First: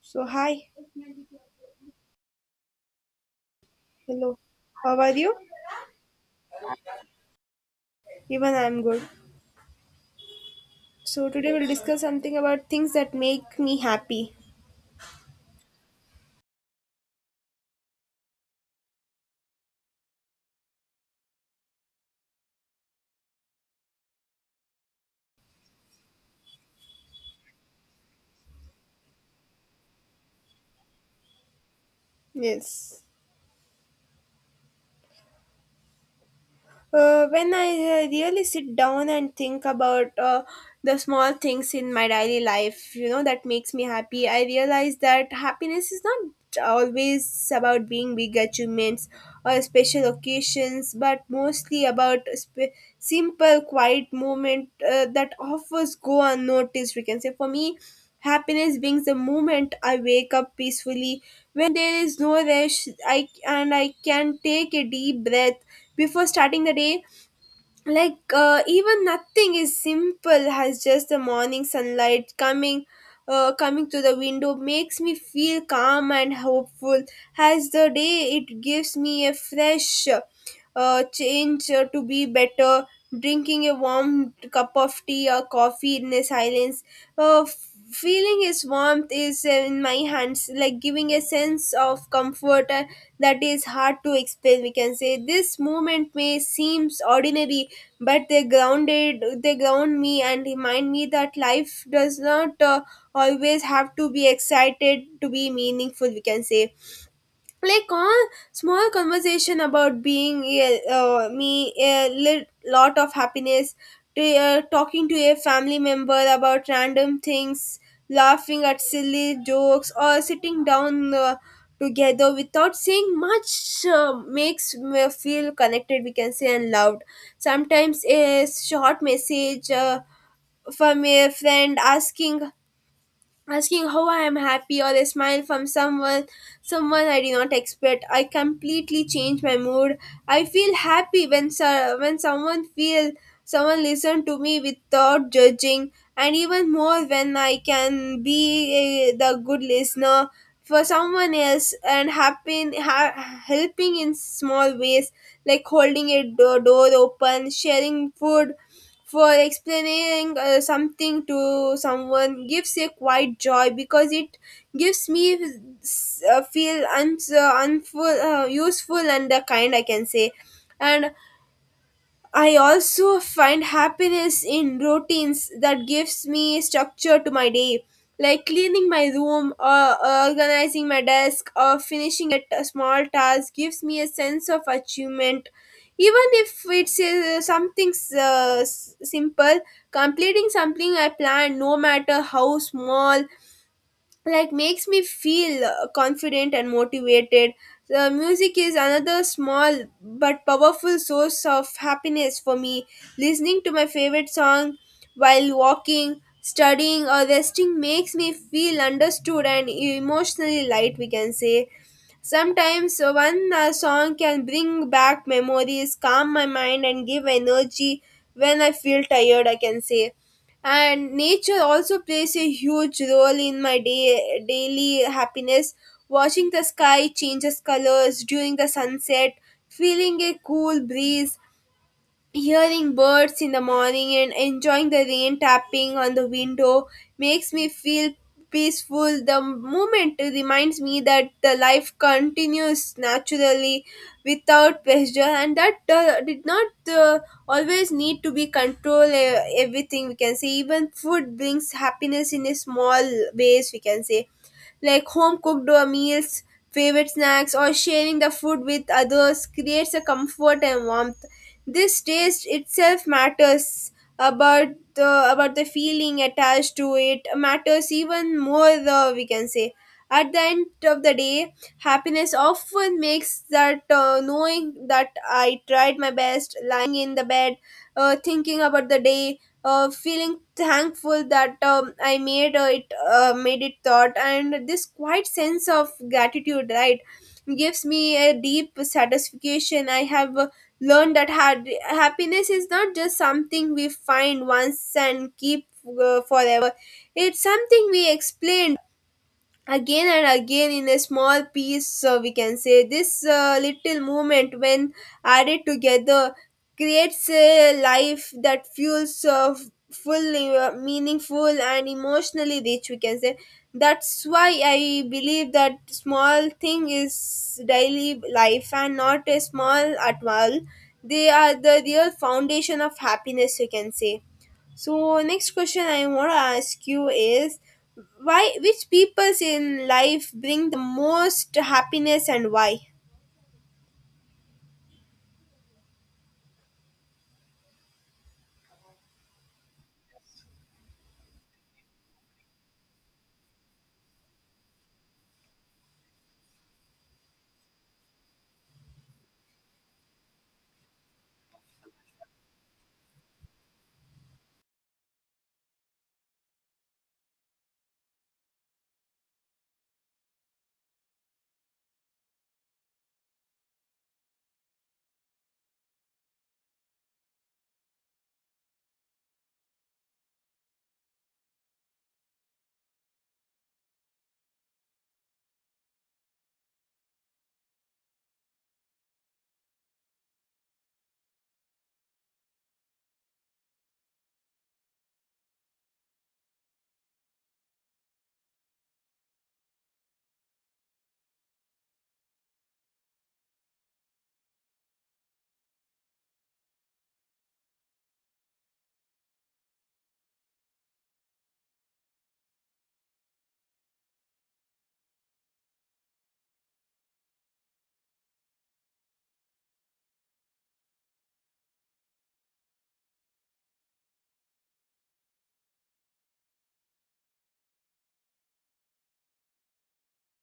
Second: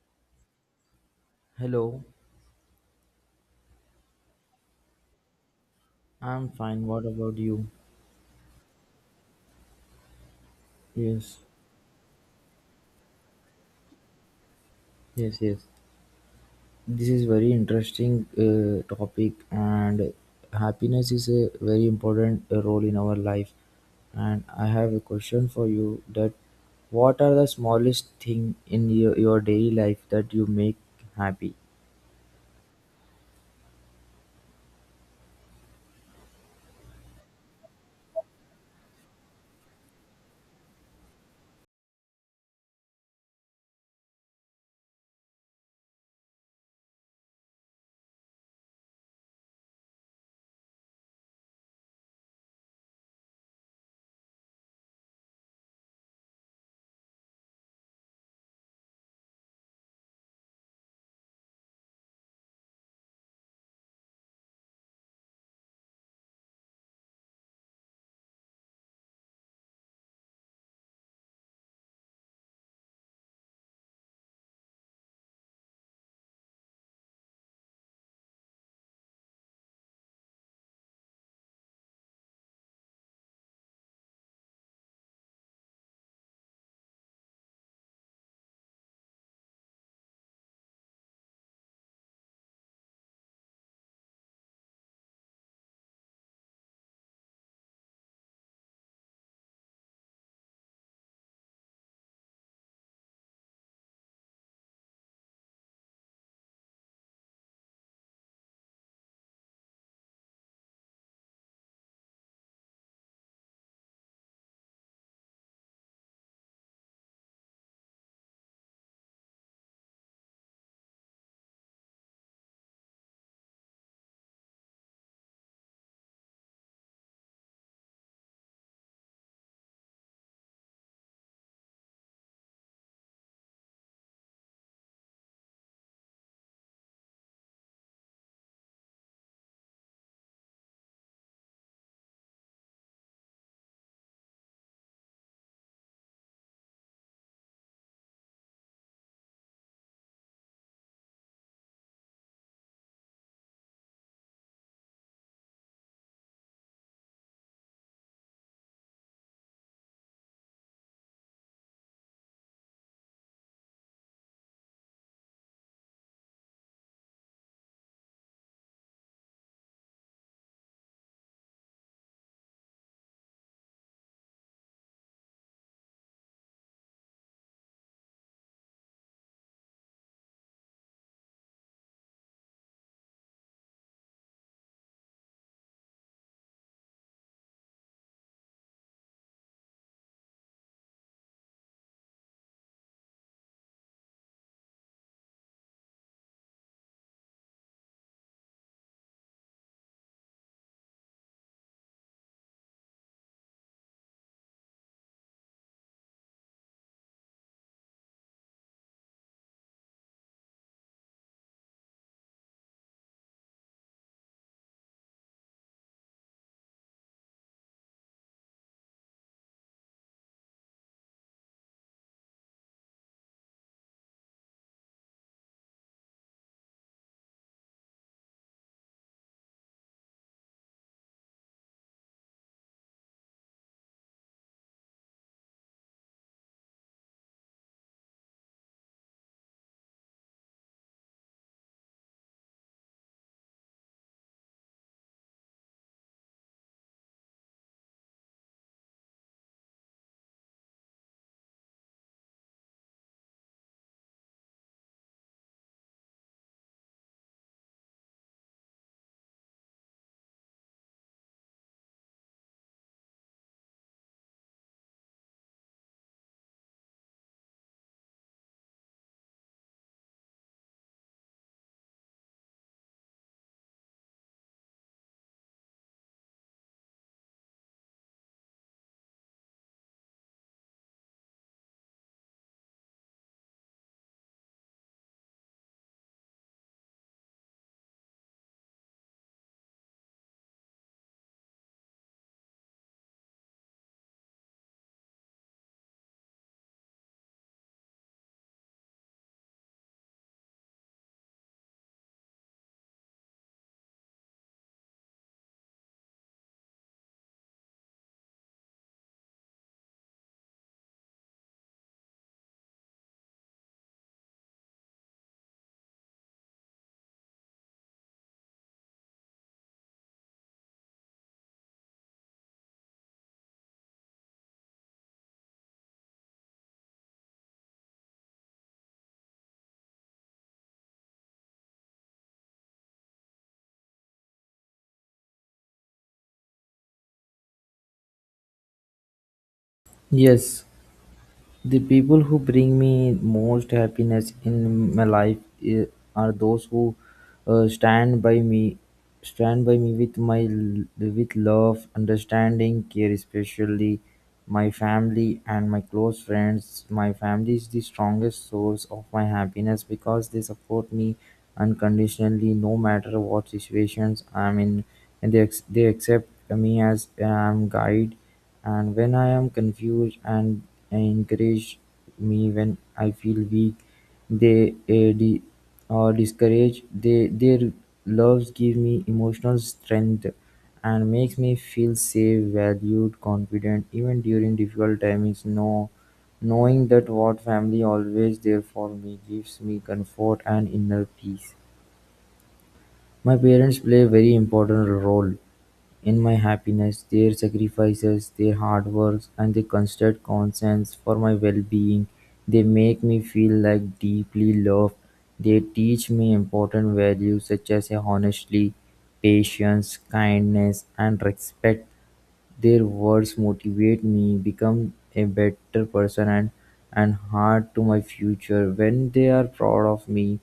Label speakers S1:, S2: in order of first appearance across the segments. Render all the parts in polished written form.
S1: So, hi,
S2: Hello,
S1: hello, how are you?
S2: I'm fine. What about you?
S1: Even I'm good. So,
S2: Yes,
S1: today we'll discuss something about things that make me happy.
S2: yes. This is very interesting topic, and happiness is a very important role in our life. And I have a question for you: that what are the smallest thing in your daily life that you make happy?
S1: Yes. When I really sit down and think about the small things in my daily life, you know, that makes me happy, I realize that happiness is not always about being big achievements or special occasions, but mostly about simple, quiet moment that offers go unnoticed, we can say. For me, happiness brings the moment I wake up peacefully. When there is no rush, I can take a deep breath before starting the day like even nothing is simple as just the morning sunlight coming coming to the window makes me feel calm and hopeful as the day it gives me a fresh change to be better, drinking a warm cup of tea or coffee in the silence, feeling its warmth is in my hands like giving a sense of comfort that is hard to explain, we can say. This moment may seems ordinary, but they ground me and remind me that life does not always have to be excited to be meaningful, we can say. Like all small conversation about being a me a lot of happiness to talking to a family member about random things, laughing at silly jokes, or sitting down together without saying much makes me feel connected, we can say, and loved. Sometimes a short message from a friend asking how I am happy, or a smile from someone I did not expect. I completely change my mood. I feel happy when when someone listen to me without judging, and even more when I can be the good listener for someone else. And helping in small ways like holding a door open, sharing food, for explaining something to someone gives a quiet joy because it gives me feel useful and kind, I can say. And I also find happiness in routines that gives me structure to my day, like cleaning my room or organizing my desk or finishing a small task gives me a sense of achievement. Even if it's something simple, completing something I plan, no matter how small, like makes me feel confident and motivated. The music is another small but powerful source of happiness for me. Listening to my favorite song while walking, studying, or resting makes me feel understood and emotionally light, we can say. Sometimes one song can bring back memories, calm my mind, and give energy when I feel tired, I can say. And nature also plays a huge role in my daily happiness. Watching the sky changes colors during the sunset, feeling a cool breeze, hearing birds in the morning, and enjoying the rain tapping on the window makes me feel peaceful. The moment reminds me that the life continues naturally without pressure, and that did not always need to be control everything, we can say. Even food brings happiness in a small ways, we can say, like home cooked meals, favorite snacks, or sharing the food with others creates a comfort and warmth. This taste itself matters about about the feeling attached to it matters even more though, we can say. At the end of the day, happiness often makes that knowing that I tried my best, lying in the bed thinking about the day, feeling thankful that I made it thought, and this quiet sense of gratitude right gives me a deep satisfaction. I have learned that had happiness is not just something we find once and keep forever. It's something we explain again and again in a small piece, we can say. This little movement, when added together, creates a life that fuels fully meaningful and emotionally rich, we can say. That's why I believe that small thing is daily life and not a small at all. They are the real foundation of happiness, we can say. So next question I want to ask you is why which peoples in life bring the most happiness and why?
S2: Yes, the people who bring me most happiness in my life eh, are those who uh, stand by me, stand by me with with love, understanding, care, especially my family and my close friends. My family is the strongest source of my happiness because they support me unconditionally, no matter what situations I'm in, and they accept me as guide and when I am confused and encourage me when I feel weak. They de- or discourage. They their loves give me emotional strength and makes me feel safe, valued, confident even during difficult times. No, knowing that what family always there for me gives me comfort and inner peace. My parents play a very important role in my happiness. Their sacrifices, their hard work, and their constant concerns for my well-being, they make me feel like deeply loved. They teach me important values such as honesty, patience, kindness, and respect. Their words motivate me, become a better person and enhance to my future. When they are proud of me,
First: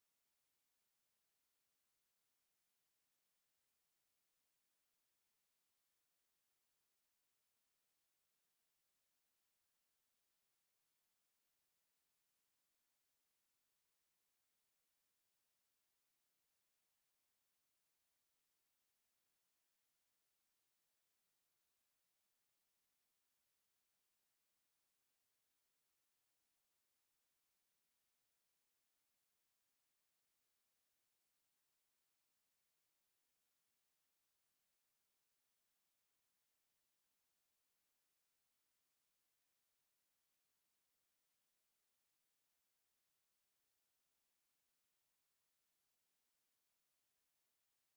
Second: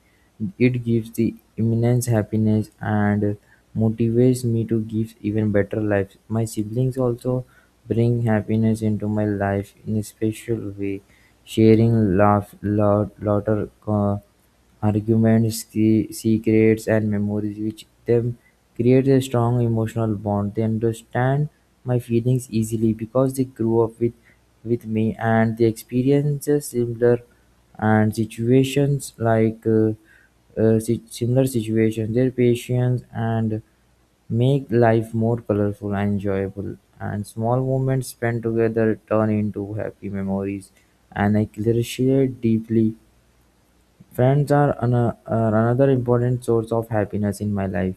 S2: it gives the immense happiness and motivates me to give even better life. My siblings also bring happiness into my life in a special way, sharing laughter, arguments, secrets, and memories which them create a strong emotional bond. They understand my feelings easily because they grew up with me and they experiences similar and situations similar situations. Their patience and make life more colorful and enjoyable and small moments spent together turn into happy memories and I appreciate deeply. Friends are another important source of happiness in my life.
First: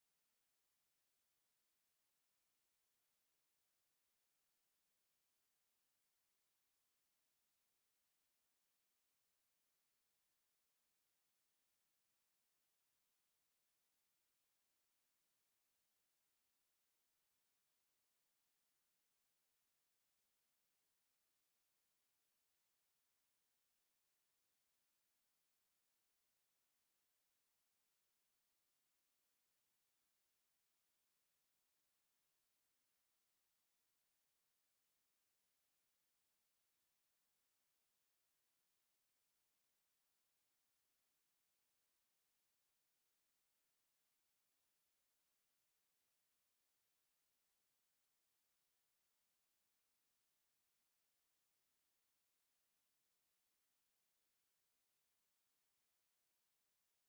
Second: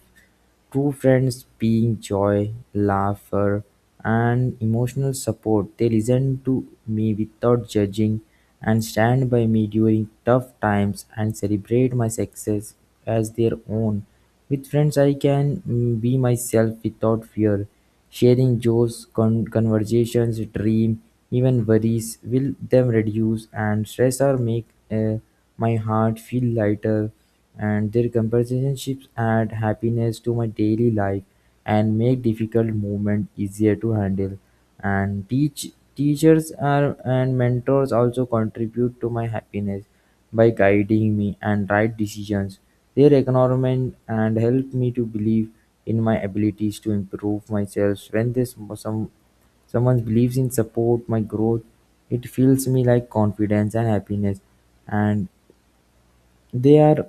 S2: True friends being joy, laughter, and emotional support. They listen to me without judging and stand by me during tough times and celebrate my success as their own. With friends, I can mm, be myself without fear. Sharing joys, conversations, dream, even worries will them reduce and stress or make my heart feel lighter and their conversations add happiness to my daily life and make difficult movement easier to handle and teach. Teachers are, and mentors also contribute to my happiness by guiding me and right decisions, their encouragement and help me to believe in my abilities to improve myself when this some someone believes in support my growth, it fills me like confidence and happiness, and they are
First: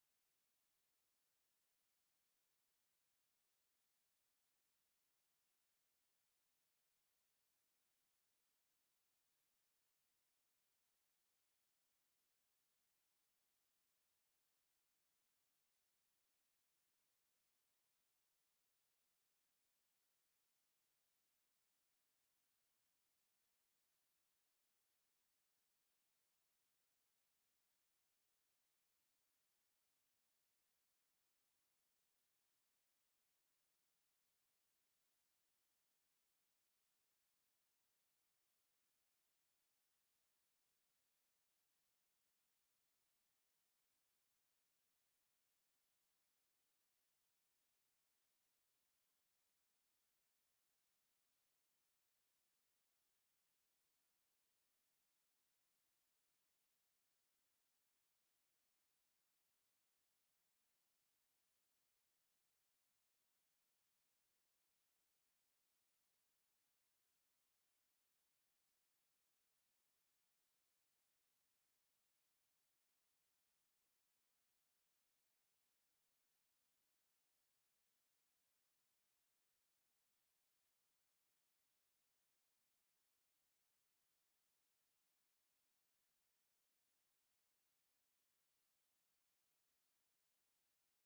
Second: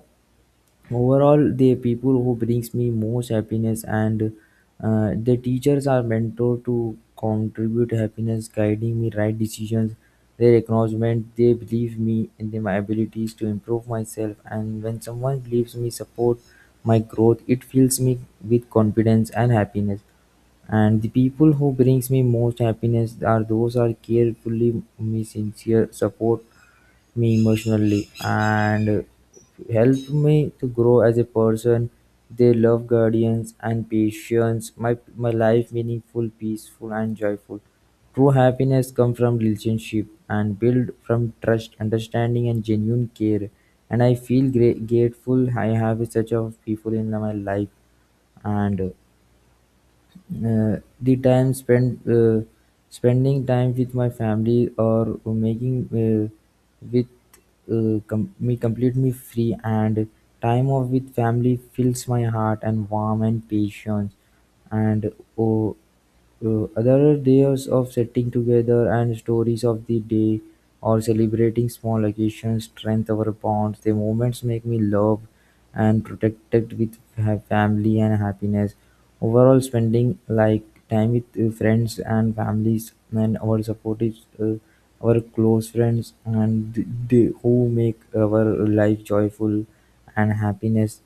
S2: overall the people who brings me most happiness. And the teachers are mentor to contribute happiness guiding me right decisions, their acknowledgement they believe me in my abilities to improve myself, and when someone believes me support my growth it fills me with confidence and happiness, and the people who brings me most happiness are those are carefully me sincere support me emotionally and helped me to grow as a person. They love guardians and patience. My life meaningful, peaceful and joyful. True happiness comes from relationship and build from trust, understanding and genuine care. And I feel great, grateful I have such of people in my life. And the time spent spending time with my family or making with com- me complete me free and time off with family fills my heart and warm and patience. And oh other days of sitting together and stories of the day or celebrating small occasions strengthen our bonds. The moments make me love and protected with family and happiness. Overall, spending like time with friends and families and our supportive, uh, our close friends and they who make our life joyful and happiness.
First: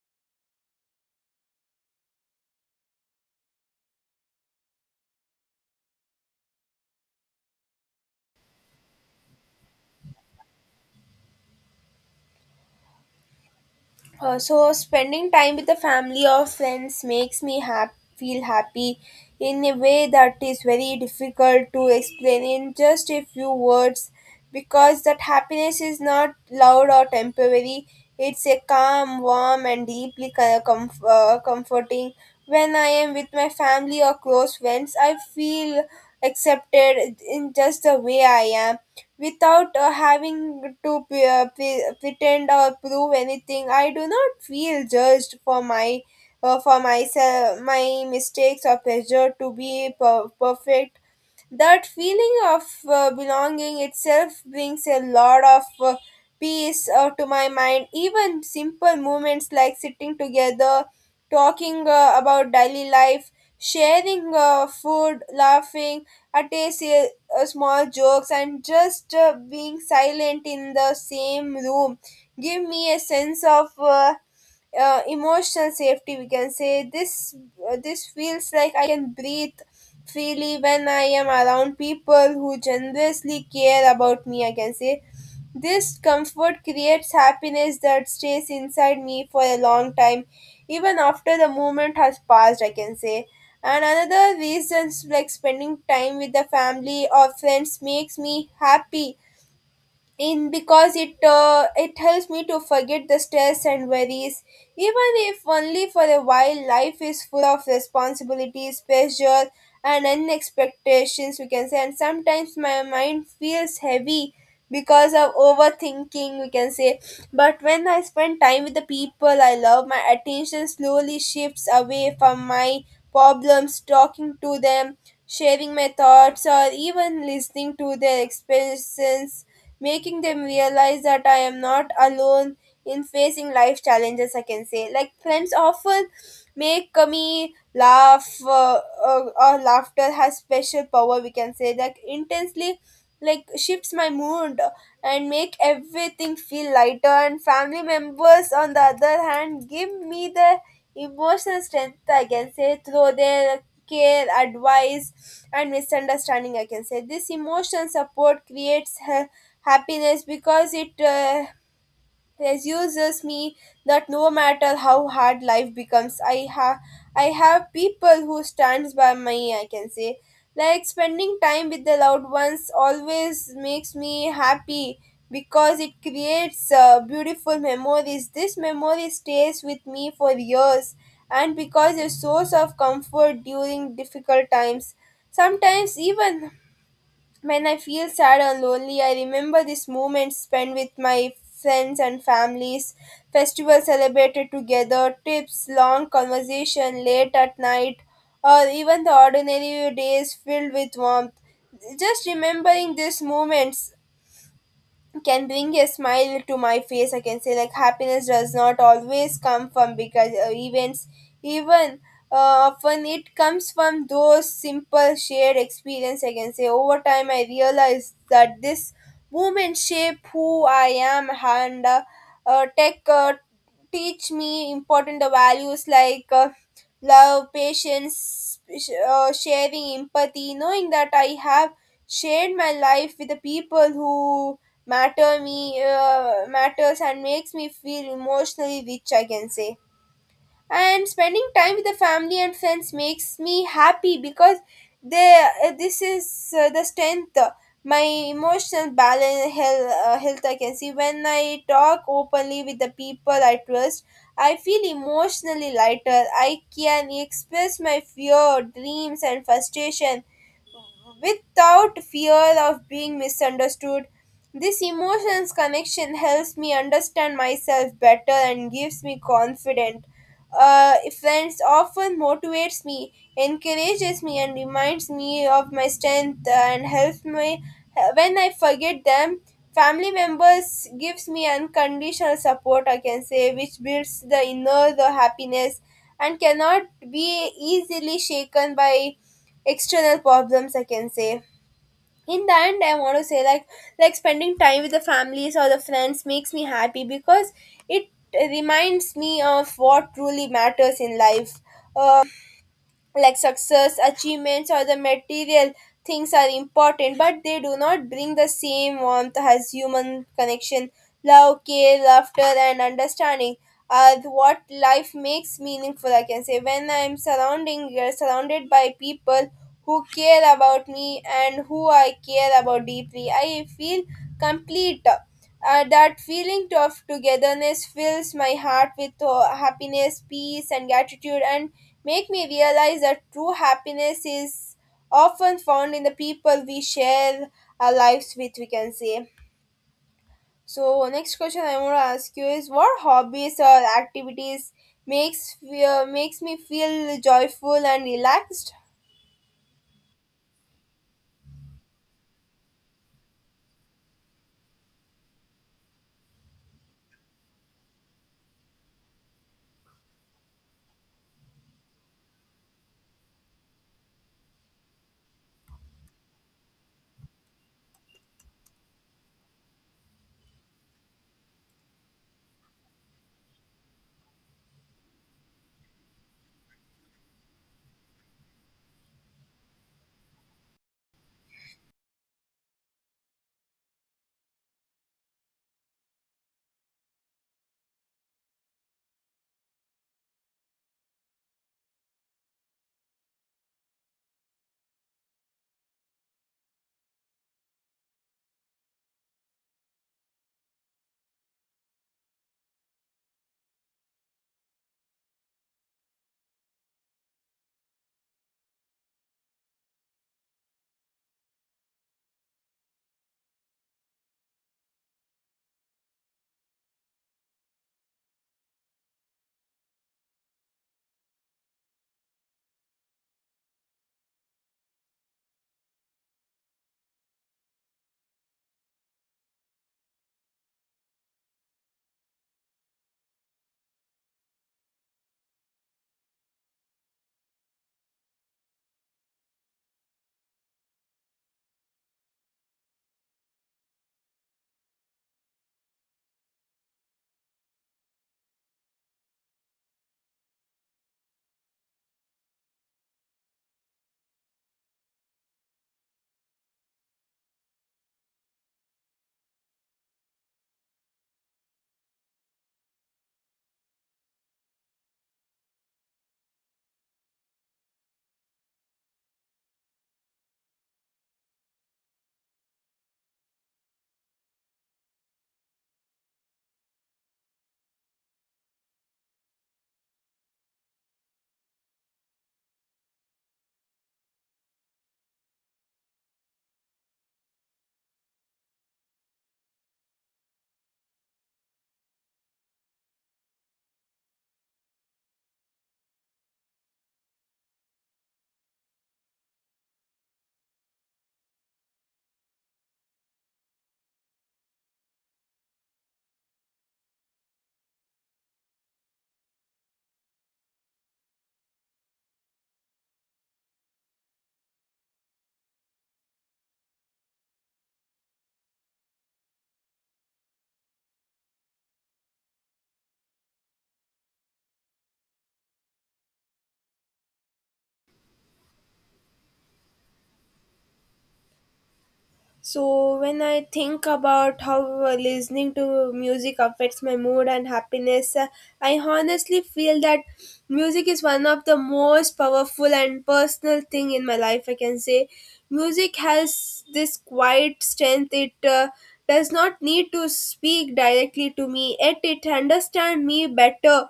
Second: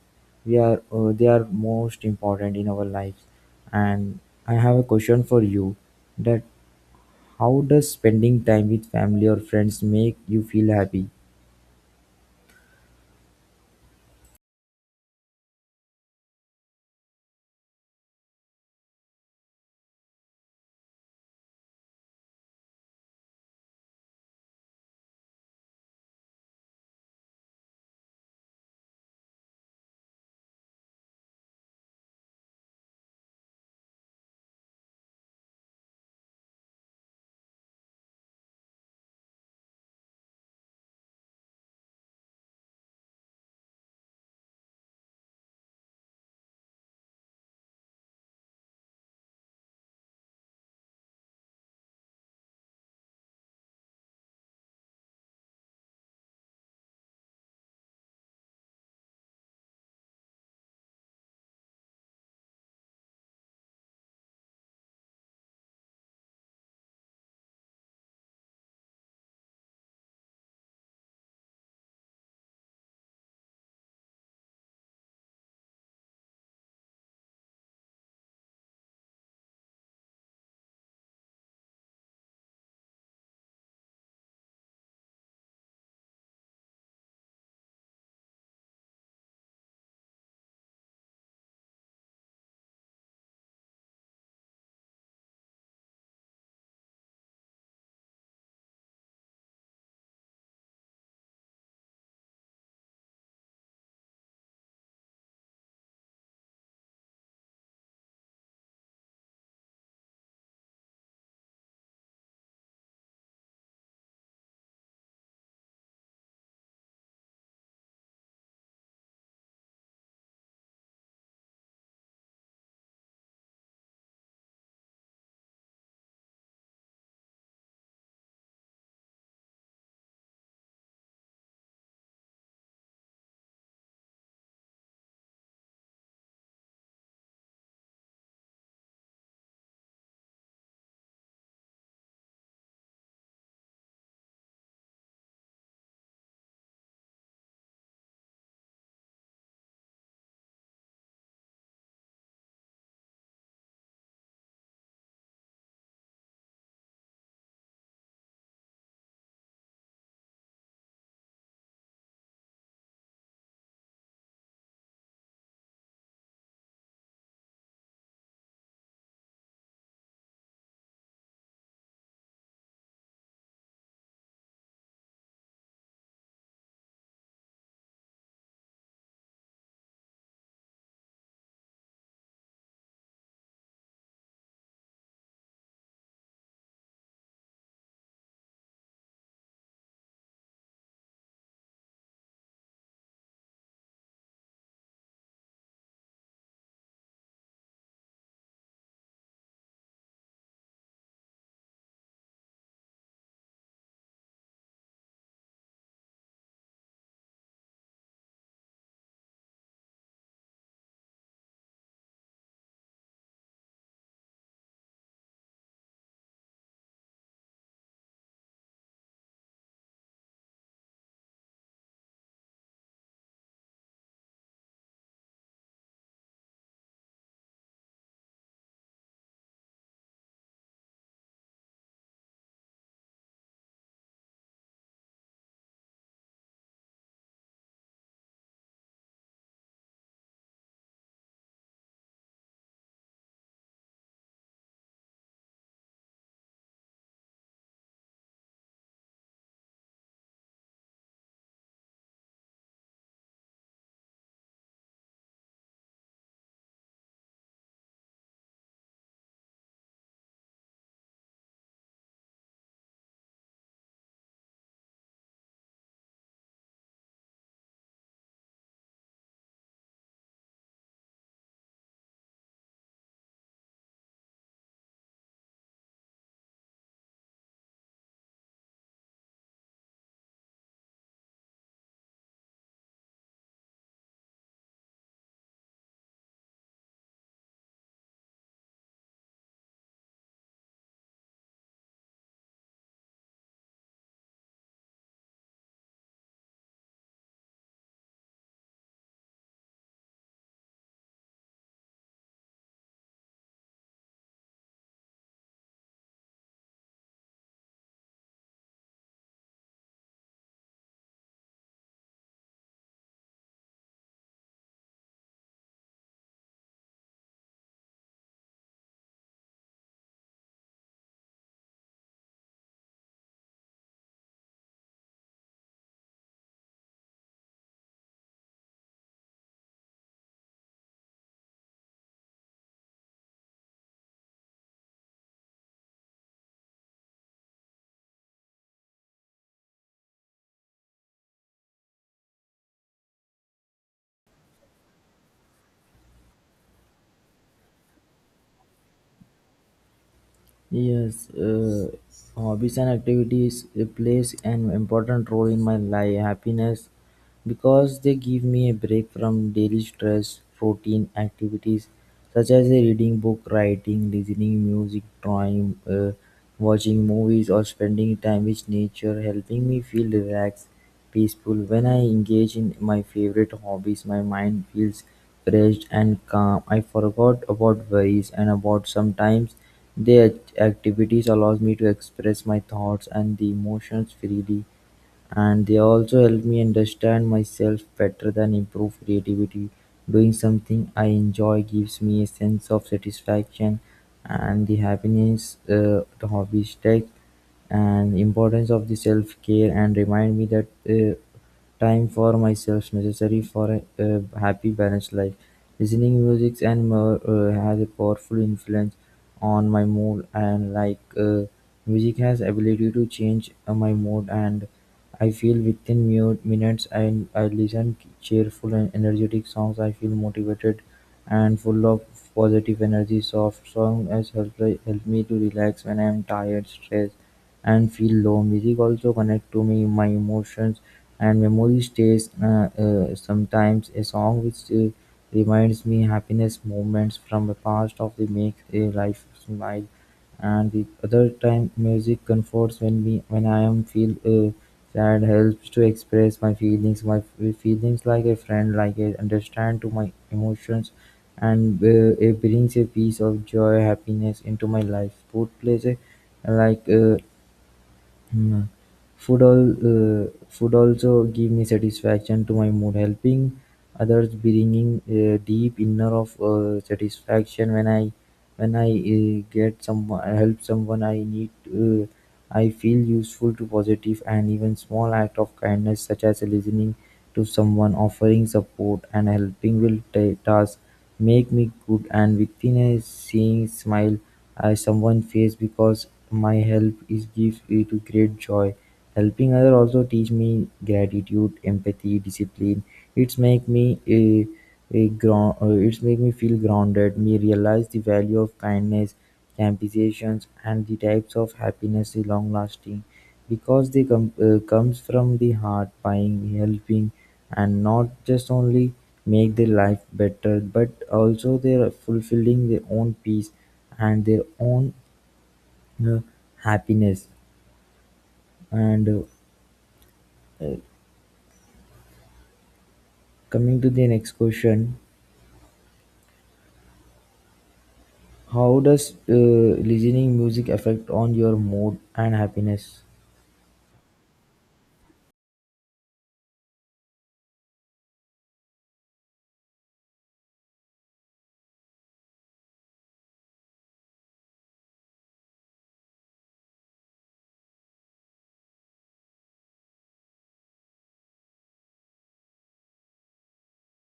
S2: We are they are most important in our lives. And I have a question for you that how does spending time with family or friends make you feel happy?
S1: So spending time with the family or friends makes me feel happy in a way that is very difficult to explain in just a few words, because that happiness is not loud or temporary. It's a calm, warm, and deeply comforting. When I am with my family or close friends, I feel accepted in just the way I am, without having to pretend or prove anything. I do not feel judged for my for myself, my mistakes, or pressure to be perfect. That feeling of belonging itself brings a lot of peace to my mind. Even simple moments like sitting together, talking about daily life, sharing food, laughing at a small jokes, and just being silent in the same room give me a sense of emotional safety, we can say. This feels like I can breathe freely when I am around people who generously care about me, I can say. This comfort creates happiness that stays inside me for a long time, even after the moment has passed, I can say. And another reasons like spending time with the family or friends makes me happy in because it helps me to forget the stress and worries, even if only for a while. Life is full of responsibilities, pressure, and unexpectations, we can say, and sometimes my mind feels heavy because of overthinking, we can say. But when I spend time with the people I love, my attention slowly shifts away from my problems. Talking to them, sharing my thoughts, or even listening to their experiences making them realize that I am not alone in facing life challenges, I can say. Like, friends often make me laugh, or laughter has special power, we can say, like, intensely like shifts my mood and make everything feel lighter. And family members on the other hand give me the emotional strength, I can say, through their care, advice, and misunderstanding, I can say. This emotional support creates happiness because it reassures me that no matter how hard life becomes, I have people who stands by me, I can say. Like, spending time with the loved ones always makes me happy because it creates beautiful memories. This memory stays with me for years and because a source of comfort during difficult times. Sometimes even when I feel sad or lonely, I remember these moments spent with my friends and families, festivals celebrated together, trips, long conversation late at night, or even the ordinary days filled with warmth. Just remembering these moments can bring a smile to my face, I can say. Like, happiness does not always come from big events. Even often it comes from those simple shared experience, I can say. Over time I realized that this movement shape who I am, and tech teach me important values like love, patience, sharing, empathy. Knowing that I have shared my life with the people who matters and makes me feel emotionally rich, I can say. And spending time with the family and friends makes me happy because they this is the strength my emotional balance health, I can see. When I talk openly with the people I trust, I feel emotionally lighter. I can express my fear, dreams, and frustration without fear of being misunderstood. This emotions connection helps me understand myself better and gives me confidence. Uh, Friends often motivates me, encourages me, and reminds me of my strength and helps me when I forget them. Family members gives me unconditional support, I can say, which builds the inner the happiness and cannot be easily shaken by external problems, I can say. In the end I want to say like spending time with the families or the friends makes me happy because it reminds me of what truly matters in life. Uh, like success, achievements, or the material things are important, but they do not bring the same warmth as human connection. Love, care, laughter, and understanding are what life makes meaningful, I can say. When I'm surrounding surrounded by people who care about me and who I care about deeply, I feel complete. That feeling of togetherness fills my heart with happiness, peace, and gratitude, and make me realize that true happiness is often found in the people we share our lives with, we can say. So, next question I want to ask you is what hobbies or activities makes me feel joyful and relaxed?
S2: Yes, hobbies and activities plays an important role in my life happiness because they give me a break from daily stress, routine activities such as reading book, writing, listening music, drawing, watching movies, or spending time with nature, helping me feel relaxed, peaceful. When I engage in my favorite hobbies, my mind feels fresh and calm. I forgot about worries and about sometimes. Their activities allows me to express my thoughts and the emotions freely and they also help me understand myself better than improve creativity. Doing something I enjoy gives me a sense of satisfaction and the happiness the hobbies take and importance of the self-care and remind me that time for myself necessary for a happy balanced life. Listening music and more has a powerful influence on my mood and music has ability to change my mood and I feel within minutes and I listen cheerful and energetic songs. I feel motivated and full of positive energy. Soft songs has help me to relax when I am tired, stressed and feel low. Music also connect to me, my emotions and memory stays. Sometimes a song which reminds me happiness moments from the past of the make a life smile. And the other time, music comforts when me when I am feel sad, helps to express my feelings, feelings like a friend, like a understand to my emotions, and it brings a piece of joy happiness into my life. Sport plays a like uh, 음. Food, all food also give me satisfaction to my mood, helping others bringing a deep inner of satisfaction when I get someone help someone I need. I feel useful to positive, and even small act of kindness such as listening to someone, offering support and helping will ta task make me good, and within a seeing smile I someone face because my help is gives me to great joy. Helping other also teach me gratitude, empathy, discipline, it's make me a ground. It's make me feel grounded, me realize the value of kindness, compassion and the types of happiness is long lasting because comes from the heart buying helping and not just only make their life better but also they are fulfilling their own peace and their own uh, happiness. And coming to the next question, how does listening music affect on your mood and happiness?
S1: So, when I think about how listening to music affects my mood and happiness, I honestly feel that music is one of the most powerful and personal thing in my life, I can say. Music has this quiet strength. It does not need to speak directly to me, yet it understand me better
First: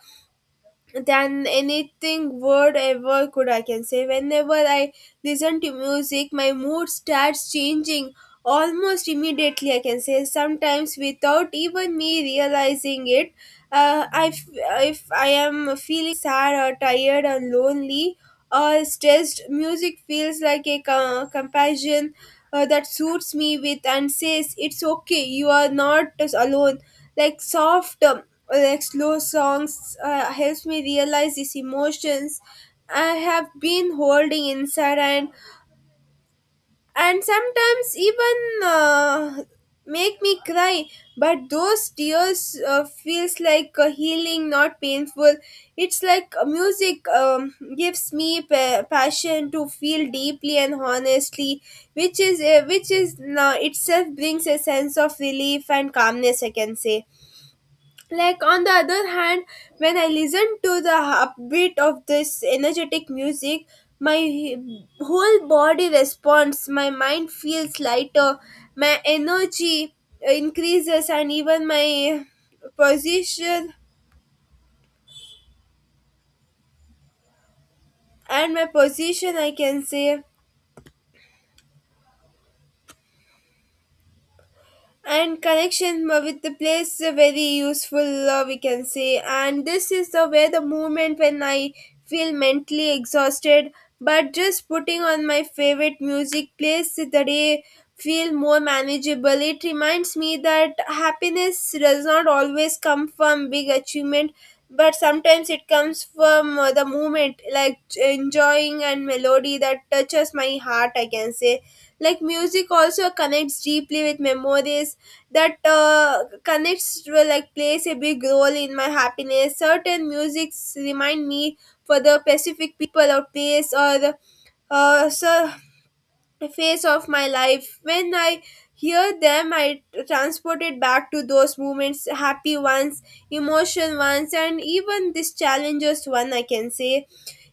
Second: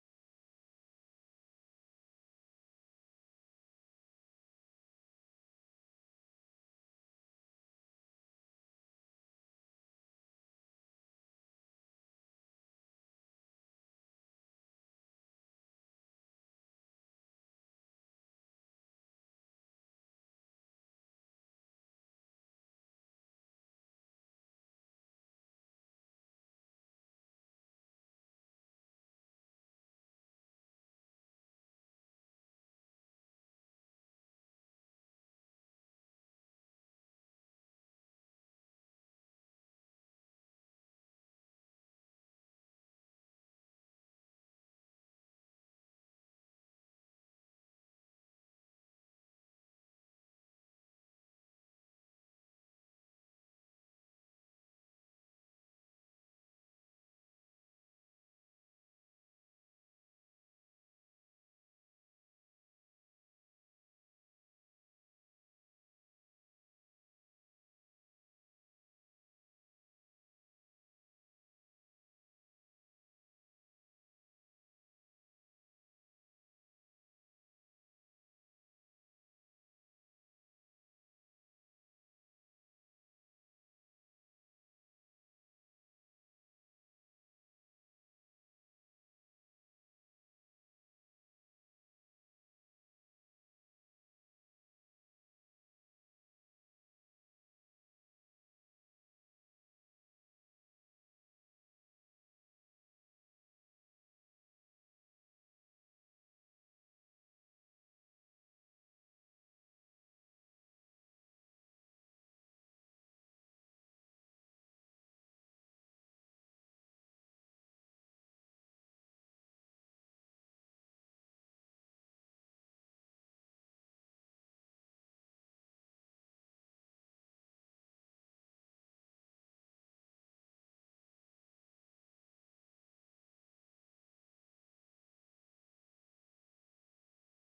S1: than anything word ever could, I can say. Whenever I listen to music my mood starts changing almost immediately, I can say, sometimes without even me realizing it. uh, I f- if I am feeling sad or tired or lonely or stressed, music feels like a companion that suits me with and says it's okay, you are not alone. Like soft like slow songs helps me realize these emotions I have been holding inside, and sometimes even make me cry, but those tears feels like a healing, not painful. It's like music gives me passion to feel deeply and honestly, which is which is now itself brings a sense of relief and calmness, I can say. Like on the other hand, when I listen to the upbeat of this energetic music, my whole body responds, my mind feels lighter, my energy increases, and even my position and my position, I can say, and connection with the place is very useful, we can say. And this is the way the moment when I feel mentally exhausted, but just putting on my favorite music plays the day feel more manageable. It reminds me that happiness does not always come from big achievement, but sometimes it comes from the moment like enjoying and melody that touches my heart, I can say. Like music also connects deeply with memories, that connects will, like plays a big role in my happiness. Certain musics remind me for the specific people or place or uh, so phase of my life. When I hear them, I transported back to those moments, happy ones, emotional ones, and even this challenges one, I can say.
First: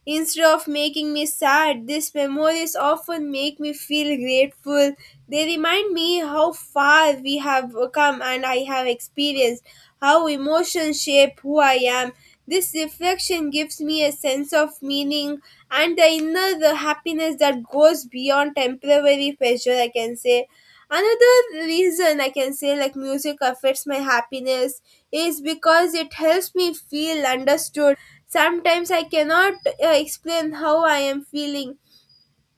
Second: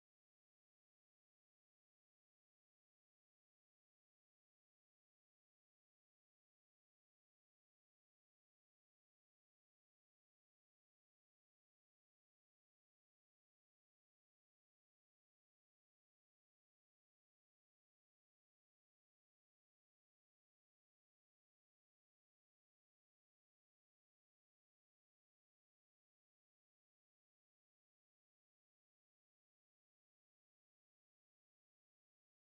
S1: Instead of making me sad, these memories often make me feel grateful. They remind me how far we have come and I have experienced, how emotions shape who I am. This reflection gives me a sense of meaning and the inner the happiness that goes beyond temporary pleasure, I can say. Another reason I can say like music affects my happiness is because it helps me feel understood. Sometimes I cannot explain how I am feeling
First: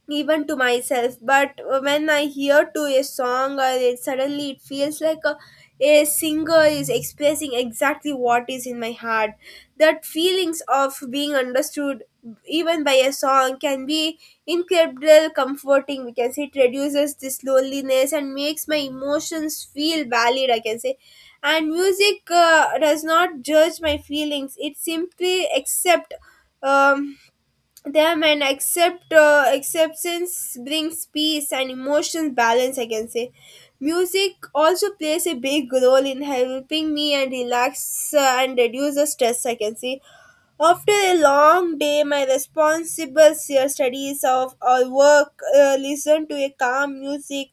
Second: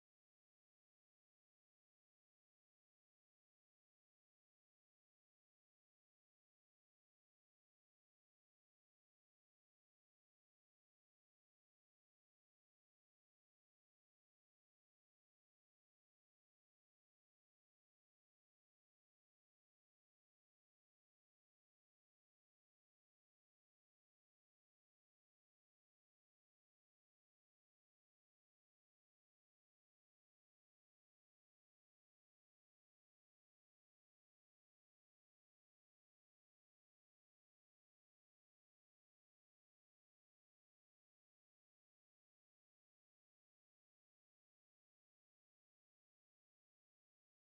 S1: even to myself, but when I hear to a song or it suddenly it feels like a singer is expressing exactly what is in my heart. That feelings of being understood even by a song can be incredible comforting, we can say. It reduces this loneliness and makes my emotions feel valid, I can say. And music does not judge my feelings, it simply accept um, them, and accept acceptance brings peace and emotional balance, I can say. Music also plays a big role in helping me and relax and reduce the stress, I can say. After a long day, my responsible studies of or work, listen to a calm music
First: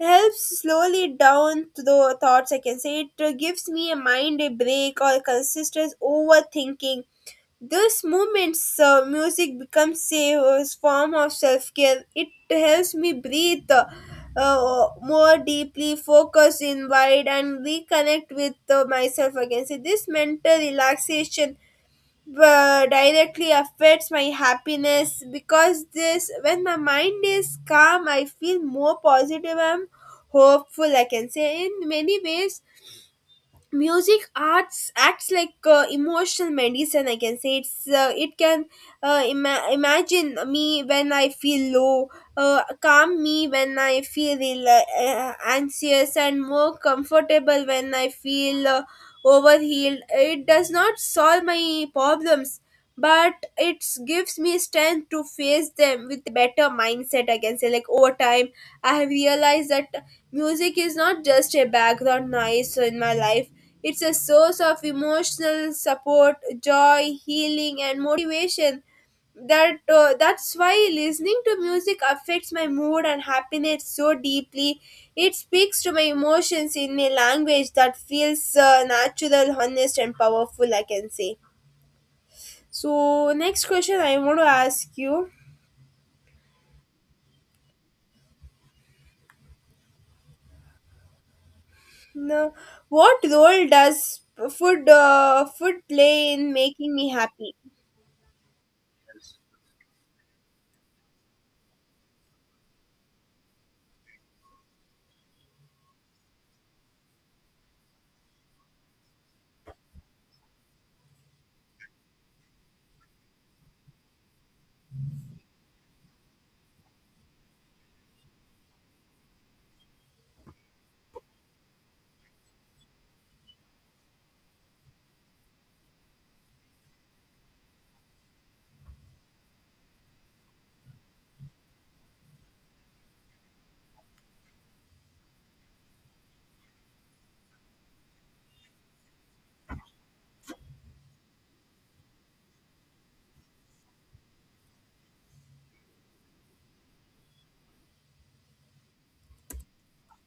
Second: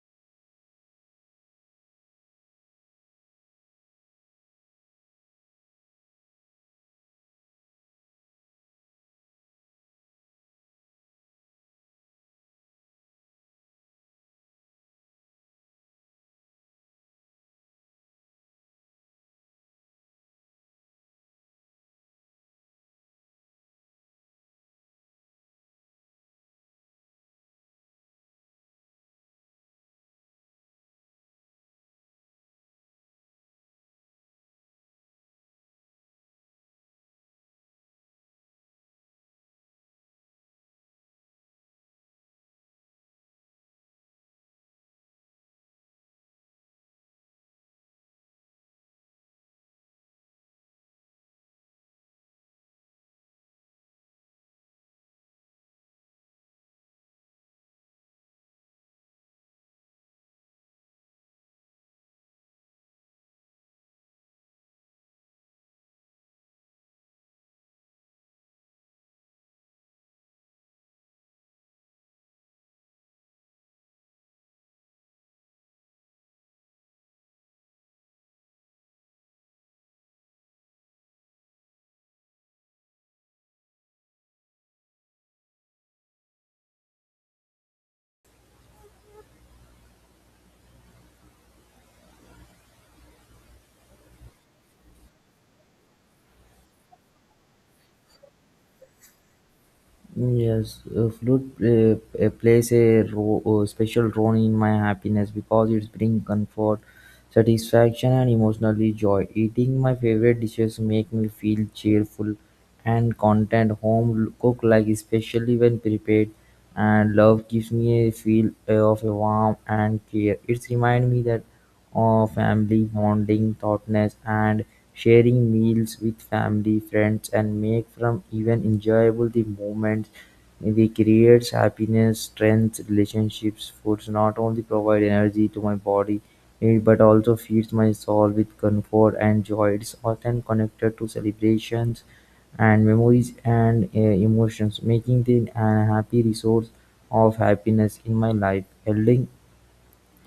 S1: helps slowly down the thoughts, I can say. It gives me a mind a break or consistent overthinking. Those moments, music becomes a form of self care. It helps me breathe more deeply, focus inward, and reconnect with myself again. So this mental relaxation directly affects my happiness because this, when my mind is calm, I feel more positive. I'm hopeful, I can say. In many ways, music arts acts like emotional medicine, I can say. It can imagine me when I feel low, calm me when I feel anxious, and more comfortable when I feel overhealed. It does not solve my problems, but it gives me strength to face them with better mindset, I can say. Like over time, I have realized that music is not just a background noise in my life. It's a source of emotional support, joy, healing, and motivation. That's why listening to music affects my mood and happiness so deeply. It speaks to my emotions in a language that feels natural, honest, and powerful, I can say. So next question I want to ask you: now, what role does food play in making me happy?
S2: Mm, yes, flute plays a special role in my happiness because it brings comfort, satisfaction, and emotionally joy. Eating my favorite dishes make me feel cheerful and content. Home cook like especially when prepared and love gives me a feel of a warmth and care. It reminds me that of family bonding, thoughtness, and sharing meals with family, friends, and make from even enjoyable the moments we creates happiness, strength, relationships. Foods not only provide energy to my body, it but also feeds my soul with comfort and joy. It's often connected to celebrations and memories and emotions, making it a happy resource of happiness in my life. Elding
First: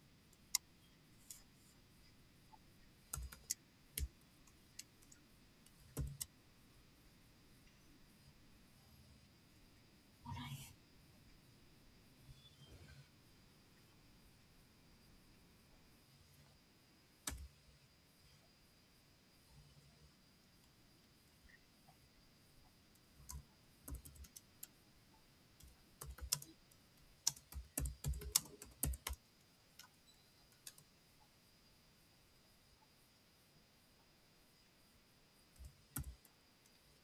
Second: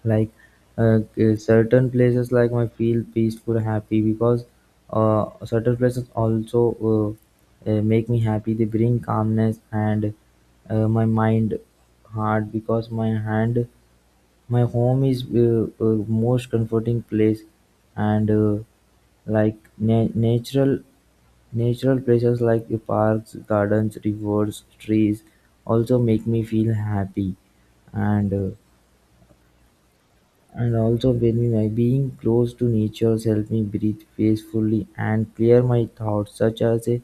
S2: like certain places like my feel peaceful happy because certain places also make me happy, they bring calmness and my mind heart because my hand my home is most comforting place, and like na- natural natural places like the parks gardens rivers trees also make me feel happy. And and also when my being close to nature helps me breathe peacefully and clear my thoughts such as a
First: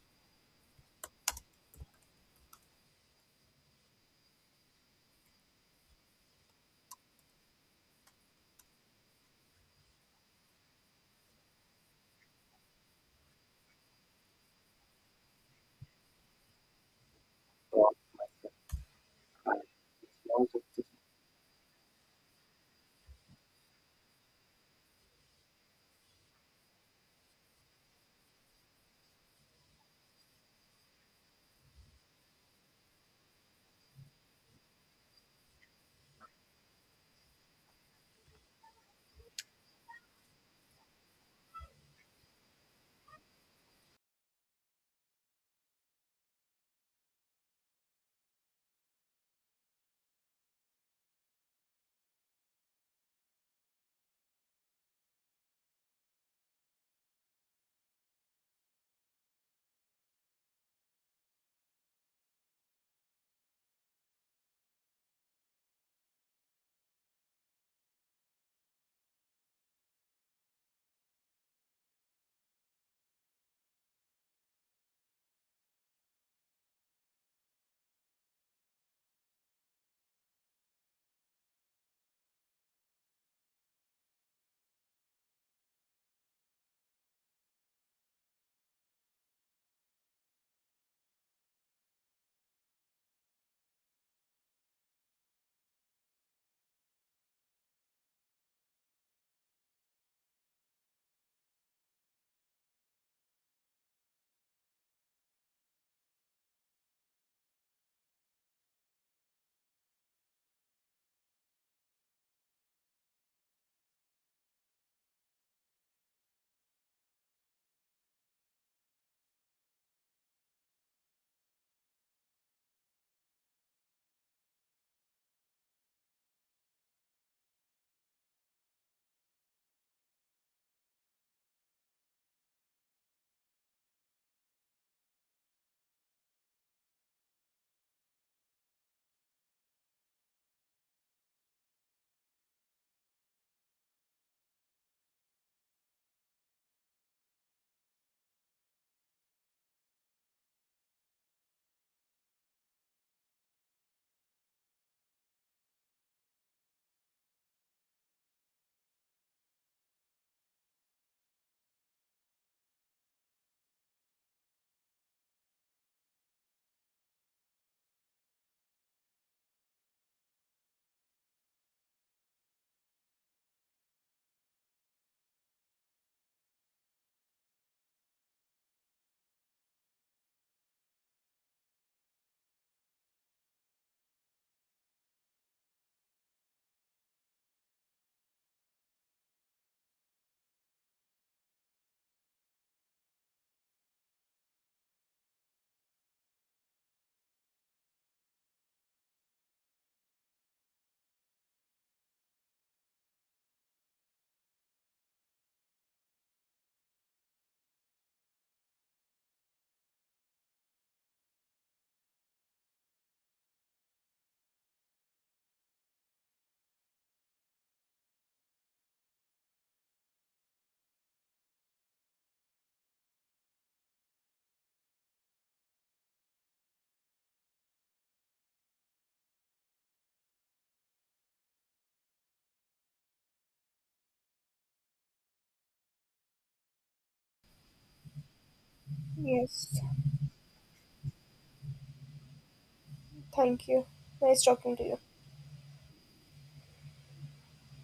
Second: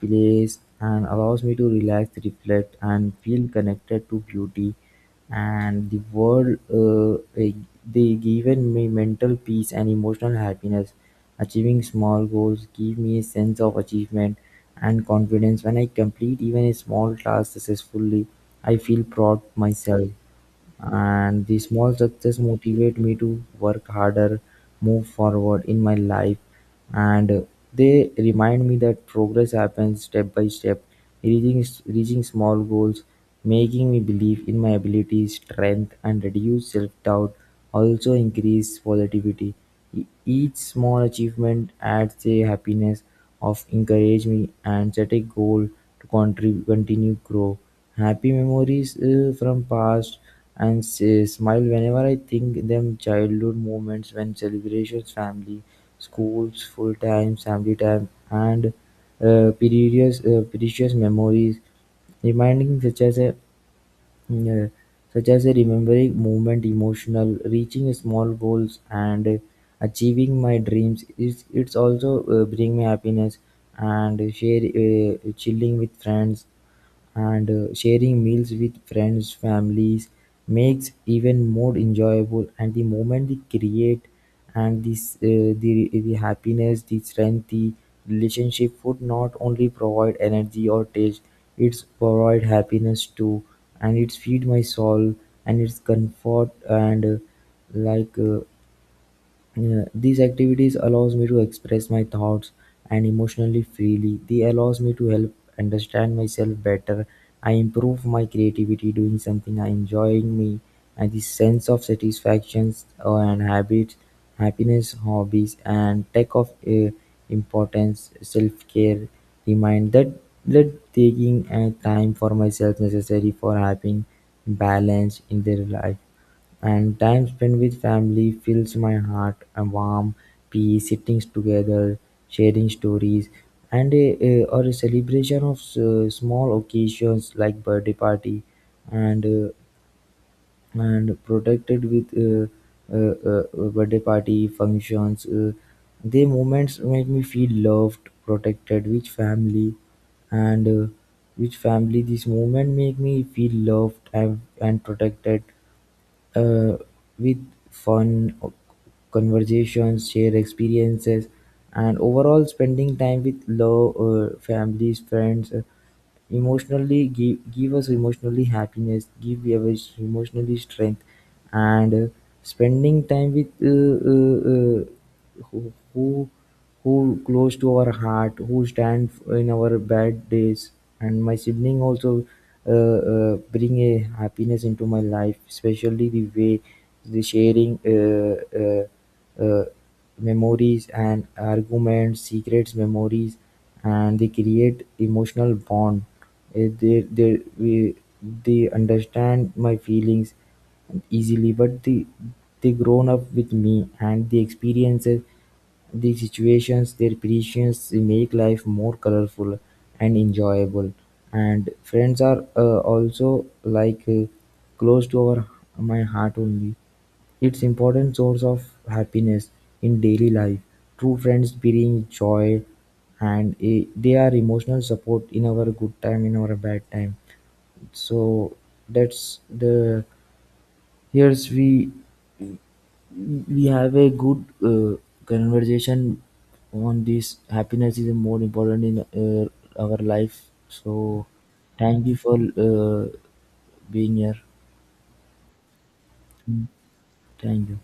S2: place and allows me to relax, reflect and feel connected to beauty and the world they given me mental peace and emotional happiness. Achieving small goals give me a sense of achievement and confidence. When I complete even a small task successfully, I feel proud of myself and the small success motivate me to work harder move forward in my life and they remind me that progress happens step by step. Reaching small goals making me believe in my abilities strength and reduce self-doubt also increase positivity. Each small achievement adds a happiness of encourage me and set a goal to continue grow. Happy memories from past and say, smile whenever I think them childhood moments when celebrations family, schools, full time, family time and precious memories reminding mm, uh, such as a remembering movement emotional reaching small goals and achieving my dreams, it's also bring me happiness. And share chilling with friends and sharing meals with friends families makes even more enjoyable and the moment they create, and the happiness the strength the relationship would not only provide energy or taste, it's provide happiness too, and it's feed my soul and it's comfort and like uh, yeah, these activities allows me to express my thoughts and emotionally freely. They allows me to help understand myself better. I improve my creativity doing something I enjoying me and the sense of satisfactions and habits, happiness, hobbies and take of importance, self-care, remind that that taking time for myself necessary for having balance in their life. And time spent with family fills my heart, a warm peace, sitting together, sharing stories, and a- or a celebration of small occasions like birthday party, and uh, and protected with birthday party functions. The moments make me feel loved, protected with family, and with family. This moment make me feel and protected uh, with fun o- conversations, share experiences, and overall spending time with love, families, friends, emotionally give us emotionally happiness, give us emotionally strength, and spending time with who close to our heart, who stand in our bad days. And my sibling also bring a happiness into my life, especially the way the sharing memories and arguments, secrets, memories, and they create emotional bond. Uh, They they we, they understand my feelings easily, but they grown up with me and the experiences the situations their creations make life more colorful and enjoyable. And friends are also like close to our my heart only. It's important source of happiness in daily life. True friends bring joy, and they are emotional support in our good time, in our bad time. So that's the here's we have a good conversation on this happiness is more important in
S1: Yes,
S2: our life, so thank you for uh,
S1: thank you.
S2: being here.
S1: Nice talking to you.
S2: Mm, thank you.